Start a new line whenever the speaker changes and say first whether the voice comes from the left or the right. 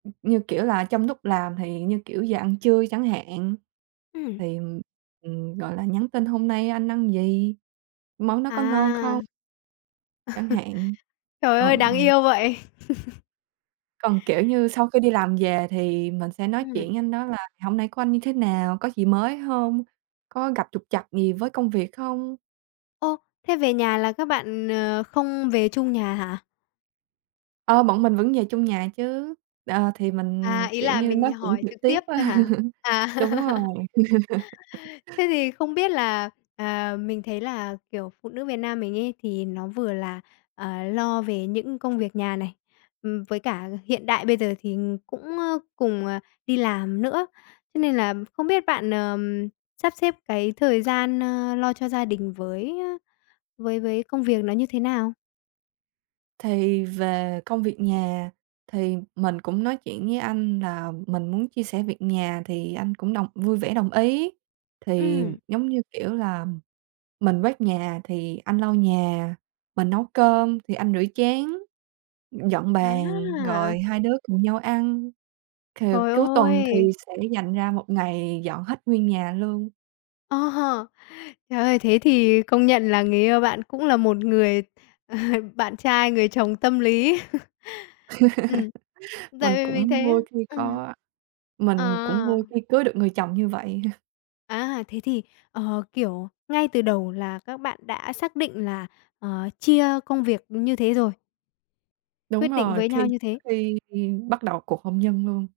right: Như kiểu là, trong lúc làm thì như, kiểu, giờ ăn trưa chẳng hạn.
left: Ừm.
right: Thì, ừm, gọi là, nhắn tin: "Hôm nay anh ăn gì? Món đó có ngon không?"
left: À!
right: Chẳng hạn.
left: Trời ơi,
right: Ừ.
left: đáng yêu vậy!
right: Còn, kiểu như, sau khi đi làm về thì mình sẽ nói
left: Ừm.
right: chuyện với anh đó là "Hôm nãy của anh như thế nào? Có gì mới hông, có gặp trục trặc gì với công việc không?"
left: Ô! Thế về nhà là các bạn, ờ, không về chung nhà hả?
right: Ờ, bọn mình vẫn về chung nhà chứ, ờ, thì mình,
left: À, ý
right: kiểu
left: là
right: như, nói
left: mình
right: chuyện
left: hỏi
right: trực
left: trực
right: tiếp
left: tiếp
right: á,
left: thôi hả? À!
right: đúng rồi.
left: Thế thì không biết là, à, mình thấy là, kiểu, phụ nữ Việt Nam mình ấy thì nó vừa là, à, lo về những công việc nhà này, ừm, với cả hiện đại bây giờ thì cũng, ờ, cùng, à, đi làm nữa. Thế nên là không biết bạn, ờ, sắp xếp cái thời gian, ơ, lo cho gia đình với với với công việc nó như thế nào?
right: Thì về công việc nhà thì mình cũng nói chuyện với anh là mình muốn chia sẻ việc nhà thì anh cũng đồng vui vẻ đồng ý. Thì
left: Ừm.
right: giống như, kiểu là, mình quét nhà thì anh lau nhà, mình nấu cơm thì anh rửa chén, dọn
left: Á,
right: bàn rồi
left: à!
right: hai đứa cùng nhau ăn, thì
left: Trời
right: cuối tuần thì
left: ơi!
right: sẽ dành ra một ngày dọn hết nguyên nhà luôn.
left: Ờ. Trời ơi, thế thì công nhận là người yêu bạn cũng là một người bạn trai, người chồng tâm lý. Ừm,
right: Mình
left: tại vì mình
right: cũng
left: thấy là
right: vui khi
left: ừm.
right: có mình cũng
left: À!
right: vui khi cưới được người chồng như vậy ha.
left: À, thế thì, ờ, kiểu, ngay từ đầu là các bạn đã xác định là, ờ, chia công việc như thế rồi.
right: Đúng
left: Quyết định
right: rồi,
left: với
right: khi
left: nhau như
right: trước
left: thế.
right: khi bắt đầu cuộc hôn nhân luôn.